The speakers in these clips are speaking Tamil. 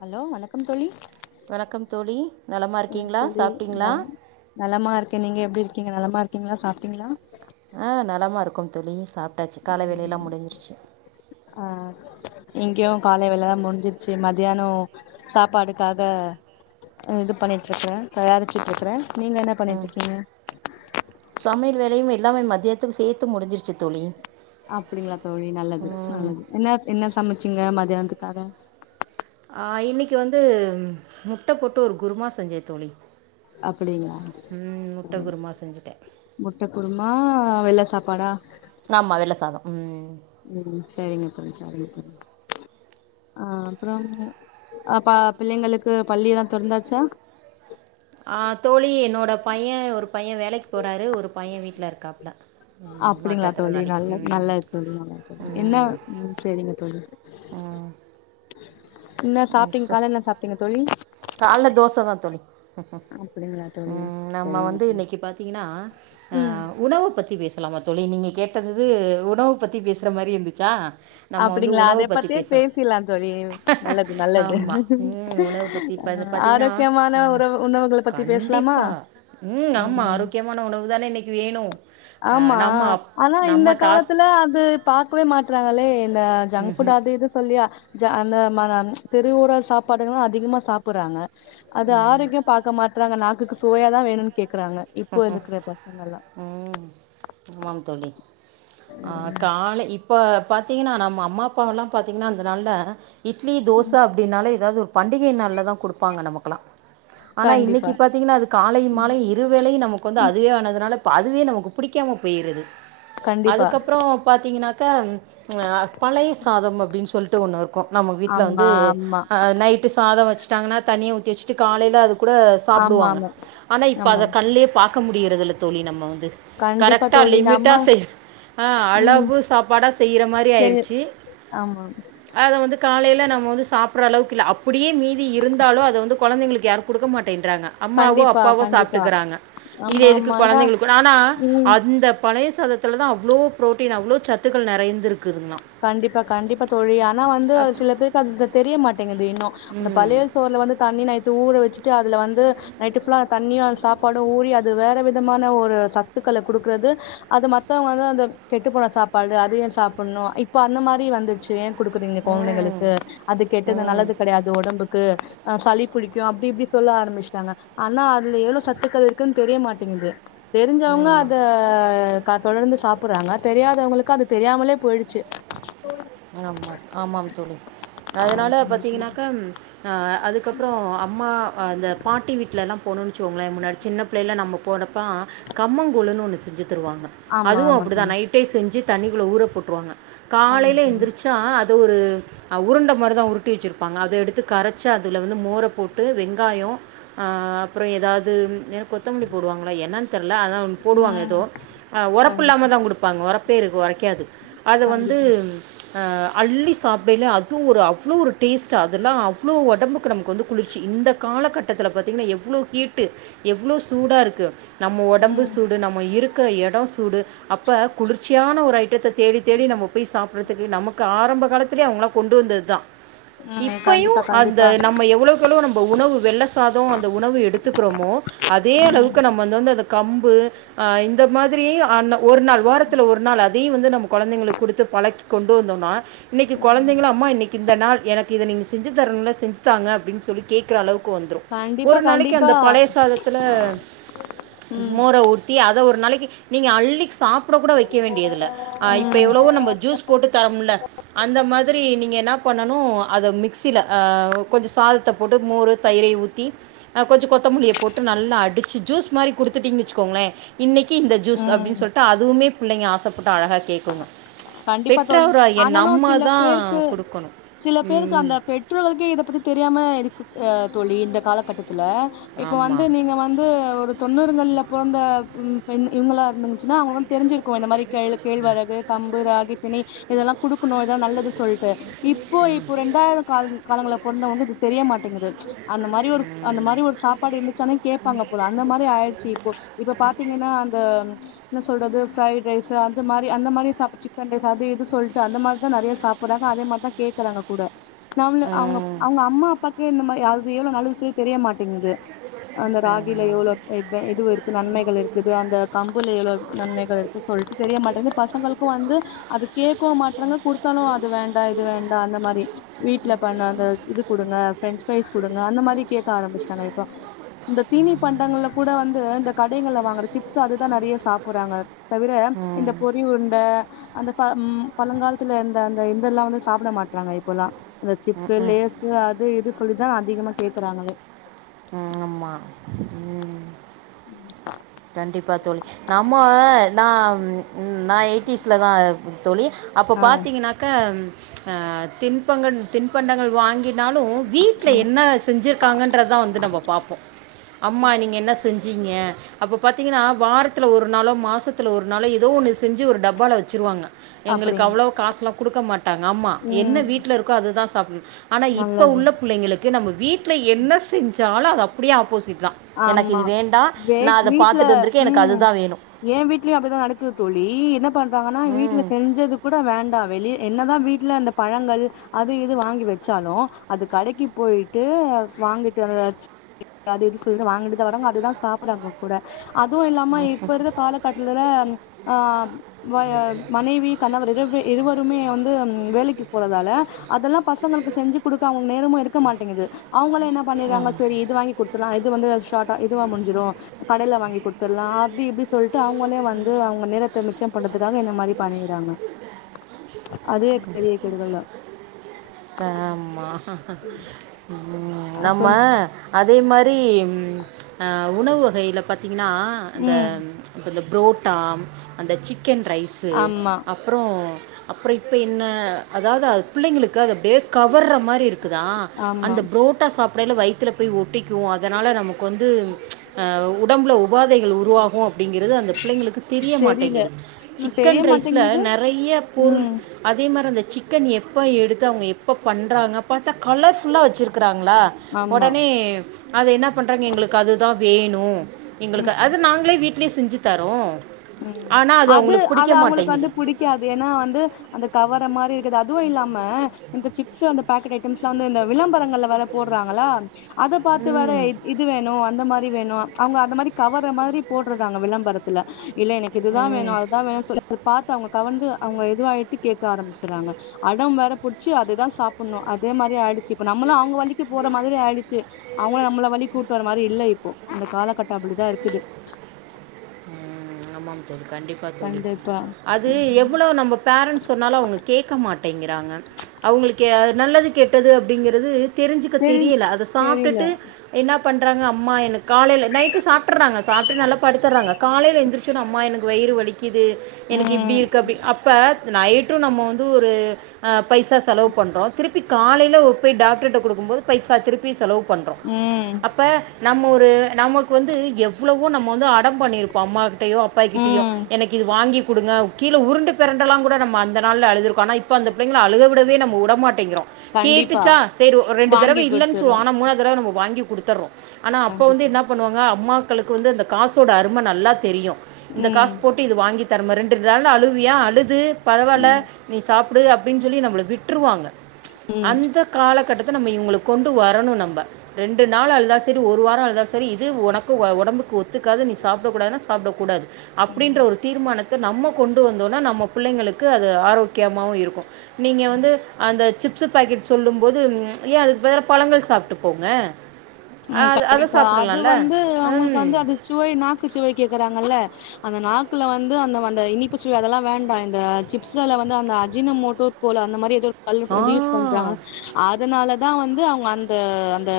ஹலோ வணக்கம் தோழி வணக்கம் தோழி நலமா என்ன இருக்கீங்ளா தோழி சாப்ட்டீங்ளா நலம் நலமா இருக்கே நீங்க எப்டி இருக்கீங்க நலமா இருக்கீங்ளா சாப்ட்டீங்ளா ஆ நலமா இருக்கோம் தோழி சாப்ட்டாச்சு கால வேலயெல்லா முடிஞ்சிச்சி ஆ இங்யு காலை வேலல்லா முடிஞ்சிச்சி மதியானோ சாப்பாடுக்காக அ இது பண்ணிட்ருக்றே தயாரிச்சுட்டுருக்றே நீங்க என்ன பண்ணிட்டு ம் இருக்கீங்க சமையல் வேலயு எல்லாமே மதியத்துக்கு சேத்து முடிஞ்சிருச்சு தோழி அப்படிங்ளா தோழி நல்லது ம் நல்லது என்ன என்ன சமச்சிங்க மதியானத்துக்காக ஆ இன்னைக்கு வந்து முட்ட போட்டு ஒரு குருமா செஞ்சே தோழி அப்டிங்ளா ம், முட்டை ம் குருமா செஞ்சுட்டேன் முட்ட குருமா வெள்ள சாப்பாடா ஆமா வெள்ள சாதம் ம் ம் சரிங்க தோழி சரிங்க தோழி ஆ அப்றம் அப்ப பிள்ளைங்களுக்கு பள்ளி எல்லா தொறந்தாச்சா ஆ தோழி என்னோட பைய ஒரு பைய வேலைக்கு போறாரு ஒரு பைய வீட்ல இருக்காப்ல அப்டிங்ளா தோழி நல்ல நல்லது தோழி நல்லது தோழி என்ன செரிங்க தோழி என்ன சாப்ட்டீங் கால என்ன சாப்பிட்டீங்க தோழி கால்ல தோச தா தோழி அப்டிங்களா தோழி ம் நம்ம செரிங்க வந்து தோழி இன்னைக்கி பாத்திங்கன்னா ஆ ம் உணவு பத்தி பேசலாம தோழி நீங்க கேட்டதுது உணவு பத்தி பேசுற மாரி இருந்துச்சா நம்ம வந்து அப்டிங்ளா அத உணவை பற்றி பத்தியே பேசலாம் பேசிலாம் தோழி நல்லது நல்லது ஆமாம் ம் உணவு பற்றி அ இப்போ இது பார்த்தீங்கன்னா ஆரோக்கியமான உறவு உணவுகள பத்தி பேசலாமா ம் கெமான உணவு தான இன்னைக்கு வேணு ஆமா ஆனா இந்த தாத் காலத்துல அது பாக்கவே மாட்றாங்களே இந்த ஜங்க் ஃபுட் அது இது சொல்லியா அந்த மா தெருவோற சாப்பாடுங்களா அதிகமா சாப்பறாங்க அது ஆரோக்கியம் பாக்க மாட்றாங்க நாக்குக்கு சுவயாதான் வேணும்ன் கேக்குறாங்க இப்போ ம் இருக்குற பசங்க எல்லா ம் ஆமாம் தோழி ஆ காலை இப் ப பாத்தீங்கன்னா நம்ம அம்மா அப்பாவலா பாத்தீங்கன்னா அந்த நாள்ல இட்லி தோச அப்டினால எதாவது ஒரு பண்டிகை நாள்ல தா குடுப்பாங்க நமக்கெல்லா ஆனா கண்டிப்பா இன்னைக்கு பாத்தீங்கன்னா அது காலை மாலையு இருவேளையும் நமக்கு வந்து அதுவே ஆனதுனாலப்ப அதுவே நமக்கு புடிக்காம போயிருது கண்டிப்பா அதுக்கப்பறோ பாத்தீங்கன்னாக்கா ஆ பழைய சாதம் அப்டின் சொல்ட்டு ஒண்ணு இருக் கோ நம்ம வீட்ல வந்து ஆமா ஆமா அ நைட்டு சாதம் வச்சட்டாங்கன்னா தண்ணிய ஊத்தி வச்சுட்டு காலையில அது கூட ஆமா சாப்புடுவாங்க ஆமா ஆனா இப்ப ஆமா அத கண்லே பாக்க முடியிறதில்ல தோழி நம்மோ து கண்டிப்பா கரெக்டா தோழி நம்ம லிமிட்டா செய் ஆ ம் அளவு சாப்பாடா செய்யற மாரி சரி ஆயிடுச்சு ஆமா அத வந்து காலையில நம்ம வந்து சாப்பற அளவுக்கு இல்ல அப்படியே மீதி இருந்தாலும் அத வந்து கொழந்தைங்களுக்கு யாரும் குடுக்க மாட்டேன்றாங்க அம்மாவோ கண்டிப்பா அப்பாவோ சாப் கண்டிப்பா டுகுறாங்க இது ஆமா எதுக்கு ஆமா ஏனா கொழந்தைங்கள் கூ ஆனா ம் அந்த பழைய சாதத்துல தா அவ்ளோ ப்ரோட்டீன் அவ்ளோ சத்துக்கள் நெறைந்துருக்குதுங்ளா கண்டிப்பா கண்டிப்பா தோழி ஆனா வந்து சில பேருக்கு அது தெரியமாட்டேங்குது இன்னு அந்த ம் பழைய சோறுல வந்து தண்ணி நைட்டு ஊற வெச்சுட்டு அதுல வந்து நைட்டு புல்லா அந்த தண்ணியும் அந் சாப்பாடும் ஊறி அது வேற விதமான ஒரு சத்துக்களை குடுக்குறது அது மத்தவங்க வந்து அந்த கெட்டு போன சாப்பாடு அதையே சாப்பணு இப்போ அந்த மாரி வந்துச்சு ஏ குடுக்குறீங்க கொழந்தைங்களுக்கு அது கெட்டது ம் நல்லது கெடையாது ஒடம்புக்கு அ சளி புடிக்கு அப்டி இப்டி சொல்ல ஆரம்பிச்சுட்டாங்க ஆனா அதுல எவ்ளோ சத்துக்கள் இருக்குன் தெரிய மாட்டேங்குது தெரிஞ்சவங்க ம் ம் அத க தொடர்ந்து சாப்புறாங்க தெரியாதவங்களுக்கு அது தெரியாமலே போயிடுச்சு ஆமா ஆமாம் தோழி ஆமா அதனால பாத்தீங்கனாக்கா ஆ அதுக்கப்பறோ அம்மா அந்த பாட்டி வீட்லலா போனோம்ன் வெச்சுகோங்களே முன்னாடி சின்ன பிள்ளைல்ல நம்ம போனப்போ கம்மங்கூழுன்னு ஒன்னு செஞ்சு தருவாங்க அதுவு ஆமா அப்டிதா தோழி நைட்டே செஞ்சி தண்ணிகுள்ள ஊற போட்ருவாங்க ஆமா காலையில எஞ் தோழி சா அது ஒரு உருண்ட மாரிதா உருட்டி வெச்சிருப்பாங்க அத எடுத்து கரைச்சு அதுல வந்து மோர போட்டு வெங்காயோ ஆ அப்பறோ எதாவது நெல் கொத் தமல்லி போடுவாங்களா என்னன் தெர்ல அதா ஒன் போடுவாங்க ம் எதோ ஆ கண்டிப்பா ஒரப்புல்லாம தா குடுப்பாங்க ஒரப் பேருக்கு ஒரைக்காது அத வந்து கண்டிப்பா ஆ அள்ளி சாப்டைல அதுவும் ஒரு அவ்ளோ ஒரு டேஸ்ட் அதெல்லா அவ்ளோ ஒடம்புக்கு வந்து குளிர்ச்சி இந்த கால கட்டத்துல பாத்தீங்கன்னா எவ்ளோ ஹீட்டு எவ்ளோ சூடா இருக்கு நம்ம ஒடம்பு ம் சூடு நம்ம இருக்குற எட சூடு அப்ப குளிர்ச்சியான ஒரு ஐட்டத்த தேடி தேடி நம்ம போய் சாப்பறதுக்கு நமக்கு ஆரம்ப காலத்துலே அவங்களா கொண்டு வந்தது தா ம் இப்பையு கண்டிப்பா அந்த கண்டிப்பா நம்ம எவ்ளோ கெளோ நம்ம உணவு வெள்ள சாதம் அந்த உணவு எடுத்துக்குறோமோ அதே ம் அளவுக்கு நம்ம வந்து வந்து அந்த கம்பு அ இந்த மாதிரி அ ஒரு நாள் வாரத்தில ஒரு நாள் அதையு வந்து நம்ம கொழந்தைகளுக்கு குடுத்து பழகிக் கொண் டு வந்தோனா இன்னைக்கு ம் கொழந்தைங்கல அம்மா இன்னிக் இந்த நாள் எனக்கு இத நீங்க செஞ்சு தரணுல செஞ்சுத்தாங்க அப்படின் சொல்லி கேக்கற அளவுக்கு வந்துரு கண்டிப்பா ஒரு நாளைக்கு கண்டிப்பா அந்த பழைய சாதத்தில ம் மோர ஊ த்தி அத ஒரு நாளைக்கு நீங்க அள்ளி சாப்பிட கூட வெய்க்க வேண்டியதில்ல அ இப்ப ம் எவ்வளோ நம்ம ஜூஸ் போட்டு தரமுல்ல அந்த மாதிரி நீங்க என்னா பண்ணணு அத மிக்சில அ கொஞ்ச சாதத்த போட்டு மோரோ தயிரை ஊத்தி அ கொஞ்ச கொத்தமல்லிய போட்டு நல்லா அடிச்சு ஜூஸ் மாரி குடுத்துட்டீங் வெச்சுக்கோங்ளே இன்னக்கி இந்த ஜூஸ் ம் அப்டின் சொல்ட்டு அதுவுமே புள்ளைங்க ஆசப்பட்டு அழகா கேக்குங்க கண்டிப்பா தோழி ஆனாலு சில பேருக்கு தான் கொடுக்கணும் சில பேருக்கு அந்த ம் பெற்றோருக்கே இத பத்தி தெரியாம இருக்கு அ தோழி இந்த காலகட்டத்தில இப்ப வந்து ஆமாம் நீங்க வந்து ஒரு தொண்ணூறுங்கள்ல பொறந்த ம் பெண் இவுங்களா இருந்துந்துச்சுன்னா அவுங்களுக் வந் தெரிஞ்சிருக்கு இந்த மாரி கேளு கேள்வரகு கம்பு ராகி தினை இதெல்லா குடுக்கணு இதா நல்லது சொல்ட்டு இப்போ இப்போ ரெண்டாயிரோ கால காலங்கள்ல பொறந்தவங்க இது தெரியமாட்டேங்குது அந்த மாரி ஒரு அந்த மாரி ஒரு சாப்பாடு இருந்துச்சானே கேப்பாங்க போல அந்த மாரி ஆயிடுச்சு இப்போ இப்ப பாத்தீங்கன்னா அந்த என்ன சொல்றது ஃபிரைட் ரைஸ் அந்த மாரி அந்த மாரி சா சிக்கன் ரைஸ் அது இது சொல்ட்டு அந்த மாரி தா நெறைய சாப்பட்றாங்க அதே மாரிதா கேக்குறாங்க கூட நம்ள அவுங்க ம் அவுங்க அம்மா அப்பாக்கே இந்த மாரி அவுது எவ்ளவு நல்லது சொல்லி தெரிய மாட்டேங்து அந்த ராகில எவ்ளோ இது [unintelligible] இது இருக்கு நன்மைகள் இருக்குது அந்த கம்புல எவ்ளோ நன்மைகள் இருக்கு சொல்ட்டு தெரிய மாட்டேங்குது பசங்களுக்கு வந்து அது கேக்கவ் மாற்றங்க குடுத்தாலு அது வேண்டா இது வேண்டா அந்த மாரி வீட்ல பண்ண அந்த இது குடுங்க பிரெஞ்ச் ஃபிரைஸ் குடுங்க அந்த மாரி கேக்க ஆரம்பிச்சுட்டாங்க இப்போ இந்த தீனி பண்டங்கள்ல கூட வந்து இந்த கடைகள்ல வாங்குற சிப்ஸ் அதுதா நெறைய சாப்பறாங்க தவிர இந்த ம் பொறி உருண்ட அந்த ப ம் பழங்காலத்துல இருந்த அந்த இந்தெல்லா வந்து சாப்பிட மாட்டறாங்க இப்போல்லா இந்த சிப்ஸு ம் ம் லேஸ் அது இது சொல்லிதா அதிகமா கேக்குறாங்களே ம் ஆமா ம் ம் கண்டிப்பா தோழி நம்ம நா நா எயிட்டிஸ்ல தா தோழி அப்போ ஆ பாத்தீங்கனாக்கா அ தின்பங்கன் தின்பண்டங்கள் வாங்கினாலு வீட்ல ம் என்ன செஞ்சிருக்காங்கன்றதா வந்து நம்ம பாப்போ அம்மா நீங்க என்ன செஞ்சீங்க அப்போ பாத்திங்கனா வாரத்தில ஒரு நாளோ மாசத்தில ஒரு நாளோ எதோ ஒன்னு செஞ்சு ஒரு டப்பால வெச்சுருவாங்க எங்களுக்கு அப்டிங் அவ்ளோ காசுலா குடுக்க மாட்டாங்க அம்மா ம் என்ன வீட்ல இருக்கோ அது தா சாப்பி ஆனா இப்ப நல்லது உள்ள பிள்ளைங்களுக்கு நம்ம வீட்ல என்ன செஞ்சாலு அது அப்டியே ஆப்போசிட் தா எனக்கு ஆமா இது வேண்டா நா அத பாத்துட்டு வந்திருக்கே எனக்கு அதுதா வேணு எ வீட்லயு அப்டிதா நடக்குது தோழி என்ன பண்றாங்கன்னா வீட்ல ம் செஞ்சது கூட வேண்டா வெளிய என்னதா வீட்ல அந்த பழங்கள் அது இது வாங்கி வெச்சாலு அது கடைக்கு போயிட்டு வாங்கிட்டு [inaudible] அது [unintelligible] வாங்கிட்டு தா வராங்க அதுதா சாப்படாம கூட அதுவு இல்லாம இப்ப இருக்க கால கட்லலா அ மய மனைவி கணவர் இருவி இருவருமே வந்து வேலைக்கு போறதால அதெல்லா பசங்களுக்கு செஞ்சு குடுக்க அவுங்க நேரமு இருக்க மாட்டிங்குது அவுங்களே என்ன பண்ணிறாங்க செரி இது வாங்கி குடுத்துறலா இ இது வந்து ஷார்ட்டா இதுவா முடிஞ்சுரு கடையில வாங்கி கொடுத்துட்லா அப்டி இப்டி சொல்லிட்டு அவங்களே வந்து அவ்ங்க நேரத்த மிச்சம் பண்றதுக்காக என்ன மாரி பண்ணிறாங்க அதுவே பெரிய கெடுதல்தா த ஆமா ம் ம் நம்ம அதே மாரி ம் உணவு வகையில பாத்தீங்கனா இந்த உம் இந்த புரோட்டா அந்த சிக்கன் ரைஸு ஆமா அப்றோ அப்றோ இப்போ என்ன அதாது பிள்ளைங்களுக்கு அது அப்டியே கவர்ற மாரி இருக்கு க்கு தா ஆமா அந்த புரோட்டா சாப்டையில வயித்துல போய் ஒட்டிக்கு அதனால நமக்கு வந்து அ உடம்புல உபாதைகள் உருவாகு அப்டிங்கிறது அந்த பிள்ளைங்களுக்கு தெரிய தெரியல மாட்டேங்கிது தெரிய சிக்கன் ரைஸ்ல மாட்டேங்குது நெறைய பொருள் உம் அதே மாரி அந்த சிக்கன் எப்போ எடுத்து அவங்க எப்போ பண்ணுறாங்க பாத்தா கலர்ஃபுல்லாக வச்சுருக்கறாங்களா ஆமா ஒடனே அது என்ன பண்றாங்க எங்களுக்கு அதுதா வேணு எங்களுக்கு அது நாங்களே வீட்லே செஞ்சு தரோ ம் அது அது அவுங்களுக்கு வந்து புடிக் காது ஏனா வந்து அந்த கவற மாரி இருக்குது அதுவு இல்லாம இந்த சிப்ஸ்சு அந்த பேக்கெட் ஐட்டம்ஸ்ல்லா வந்து இந்த விளம்பரங்கள்ல வேற போட்றாங்களா அத பாத்து வேற ம் இது வேணு அந்த மார் ரி வேணு அவ்ங்க அந்த மாரி கவர மாரி போட்டுறாங்க விளம்பரத்துல இல்ல எனக்கு இதுதா வேணு ம் அதுதா வேணு சொல்லி அத பாத்து அவ்ங்க கவர்ந்து அவ்ங்க இதுவாயிட்டு கேட்க ஆரம்பிச்சுறாங்க அடம் வேற புடிச்சு அததா சாப்புட்ணு அதே மாரி ஆயிடுச்சு இப்ப நம்மளு அவுங்க வழிக்கு போற மாரி ஆயிடுச்சு அவங்கள நம்மள வழி கூட்டு வற மாரி இல்ல இப்போ இந்த காலகட்டொ அப்டிதா இருக்குது ம், ஆமாம் தோழி கண்டிப்பா தோழி கண்டிப்பா அது எவ்ளோ நம்ம பேரண்ட்ஸ் சொன்னாலு அவுங்க கேக்க மாட்டேங்கிறாங்க அவங்களுக்கு நல்லது கெட்டது அப்பிடிங்கிறது தெரிஞ்சுக்க தெரி தெரியல அத தெரில சாப்ட்டுட்டு என்ன பண்ணுறாங்க அம்மா எனக் காலையில நைட்டு சாப்டுறாங்க சாப்ட்டு நல்லா படுத்துறாங்க காலையில எந்திரிச்சது அம்மா எனக்கு வயிறு வலி கிது எனக்கு இப்டி ம் இருக்கு அப்டி அப்ப நைட்டு நம்ம வந்து ஒரு அ பைசா செலவு பண்ணுறோ திருப்பி காலையில போய் டாக்டர்கிட்ட குடுக்கும்போது பைசா திருப்பி செலவு பண்ணுறோ ம் அப்போ நம்ம ஒரு நமக்கு வந்து எவ்வளவோ நம்ம வந்து அடம் பண்ணியிருப்போ அம்மா கிட்டயோ அப்பா கிட்டயோ ம் எனக்கு இது வாங்கி குடுங்க கீழ உருண்டு பெரண்டல்லா கூட நம்ம அந்த நாள்ல அழுதுருக்கோ ஆனா இப்ப அந்த பிள்ளங்கள அழக விடவே நம்ம வுடமாட் டிங்கிறோ கண்டிப்பா கேட்டுச்சா சேரி ஒர் ரெண்டு தடவ வாங்கி இல்லன்னு சொல்வோ குடுத்துறோ ஆனா மூணா தடவ நம்ம வாங்கி குடுத்துறோ ஆனா அப்ப வந்து கண்டிப்பா என்ன பண்ணுவாங்க அம்மாக்களுக்கு வந்து அந்த காசோட அரும நல்லா தெரியு இந்த ம் காசு போட்டு இது வாங்கி தரமா ரெண்டு [unintelligible] அழுவியா அழுது பரவால்ல ம் நீ சாப்டு அப்பிடின்னு சொல்லி நம்மள விட்டுருவாங்க ம் அந்த காலகட்டத்த நம்ம இவங்ளுக்கு கொண்டு வரணு நம்ம ரெண்டு நாள் அழுதா சேரி ஒரு வாரோ அழுதா சேரி இது ஒனக்கு ஒடம்புக்கு ஒத்துக்காது நீ சாப்ட கூடாதுனா சாப்ட கூடாது அப்டின்ற ம் ஒரு தீர்மானத்த நம்ம கொண்டு வந்தோனா நம்ம ப புள்ளைங்களுக்கு அது ஆரோக்கியமாவு இருக்கு நீங்க வந்து அந்த சிப்ஸு பாக்கெட் சொல்லும் போது ஏ அதுக்கு பதுலா பழங்கள் சாப்ட்டு போங்க ம் அது அதை கண்டிப்பா அது சாப்பிடலாம்ல வந்து அவங்களுக்கு ம் வந்து அது சுவை நாக்கு சுவை கேக்குறாங்கல்ல அந்த நாக்குல வந்து அந்த அந்த இனிப்பு சுவ அதெல்லா வேண்டா இந்த சிப்ஸுல வந்து அந்த அஜீனமோட்டோ போல அந்த மாரி ஏது [unintelligible] யூஸ் ஆ பண்றாங்க அதனாலதா வந்து அவுங்க அந்த அந்த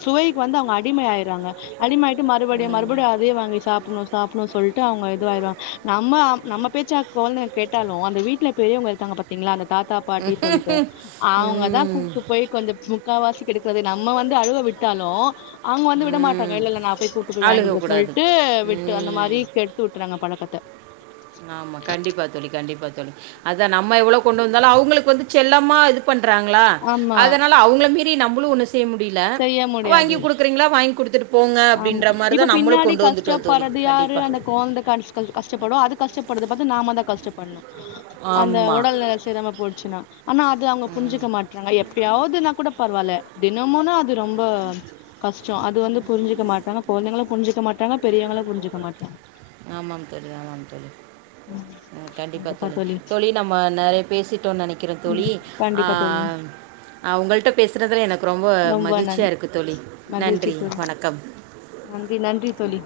சுவைக்கு வந்து அவங்க அடிமை ஆயிறாங்க அடிமை ஆயிட்டு மறுபடியு மறுபடியு அதே வாங்கி சாப்பிட்ணு சாப்பிட்ணு சொல்லிட்டு அவங்க இதுவாயிருவாங்க நம்ம நம்ம பேச்சா கொழந்த கேட்டாலு அந்த வீட்ல பெரியவங்க இருக்காங்க பாத்தீங்களா அந்த தாத்தா பாட்டின்னு சொல்லிட்டு அவங்கதா ம் கூப்பிட்டு போயி கொஞ்சோ முக்கால்வாசி கெடுக்க விட்டாலு நம்ம வந்து அழுவ விட்டாலு அவங்க வந்து விட மாட்றாங்க ம் இல்ல இல்ல நா போய் கூட்டு போய் வாங்கி குடுக்கிறே அழுகக்கூடாது சொல்ட்டு அந்த மாரி ம் கெ ட்டுறாங்க பழக்கத்த ஆமா கண்டிப்பா தோழி கண்டிப்பா தோழி அதா நம்ம எவ்ளோ கொண்டு வந்தாலு அவங்களுக்கு வந்து செல்லமா இது குக் பண்றாங்களா ஆமா அதனால அவங்கள‌ மீறி நம்மளு ஒன்னு செய்ய முடியல செய்ய வாங்கி முடியாது குடுத் றீங்களா வாங்கி குடுத்துட்டு போங்க ஆமா அப்டின்ற இப்ப மாரிதா நம்மளு பின்னாடி கொண்டு வந்துட்டோ தோழி கஷ்டப்பட்றது கண்டிப்பா [unintelligible] கஷ்டப்படு அது கஷ்டப்பட்றது பாத்து நாம தா கஷ்டப்படணு அந்த ஆமாம் ஒடல் நில செரியாம போயிடுச்சுன்னா ஆனா அது அவங்க ம் புரிஞ்சிக்க மாட்றாங்க எப்பயாவதுன்னா கூட பரவாயில்ல தினமுன்னா அது ரொம்ப கஷ்டோ அது வந்து புரிஞ்சிக்க மாட்டாங்க கொழந்தைங்களு புரிஞ்சிக்க மாட்டாங்க பெரியவங்களு புரிஞ்சிக்க மாட்டாங்க ஆமாம் தோழி‌ ஆமாம் தோழி ம் கண்டிப்பா தோழி தோழி நம்ம நெறைய பேசிட்டோன்னு நெனைக்கிற ம் தோழி ஆ கண்டிப்பா தோழி ஆ உங்கள்ட்ட பேசுறதுல எனக்கு ரொம்ப மகிழ்ச்சியா இருக்கு தோழி மகிழ்ச்சி நன்றி தோழி வணக்கம் நன்றி நன்றி தோழி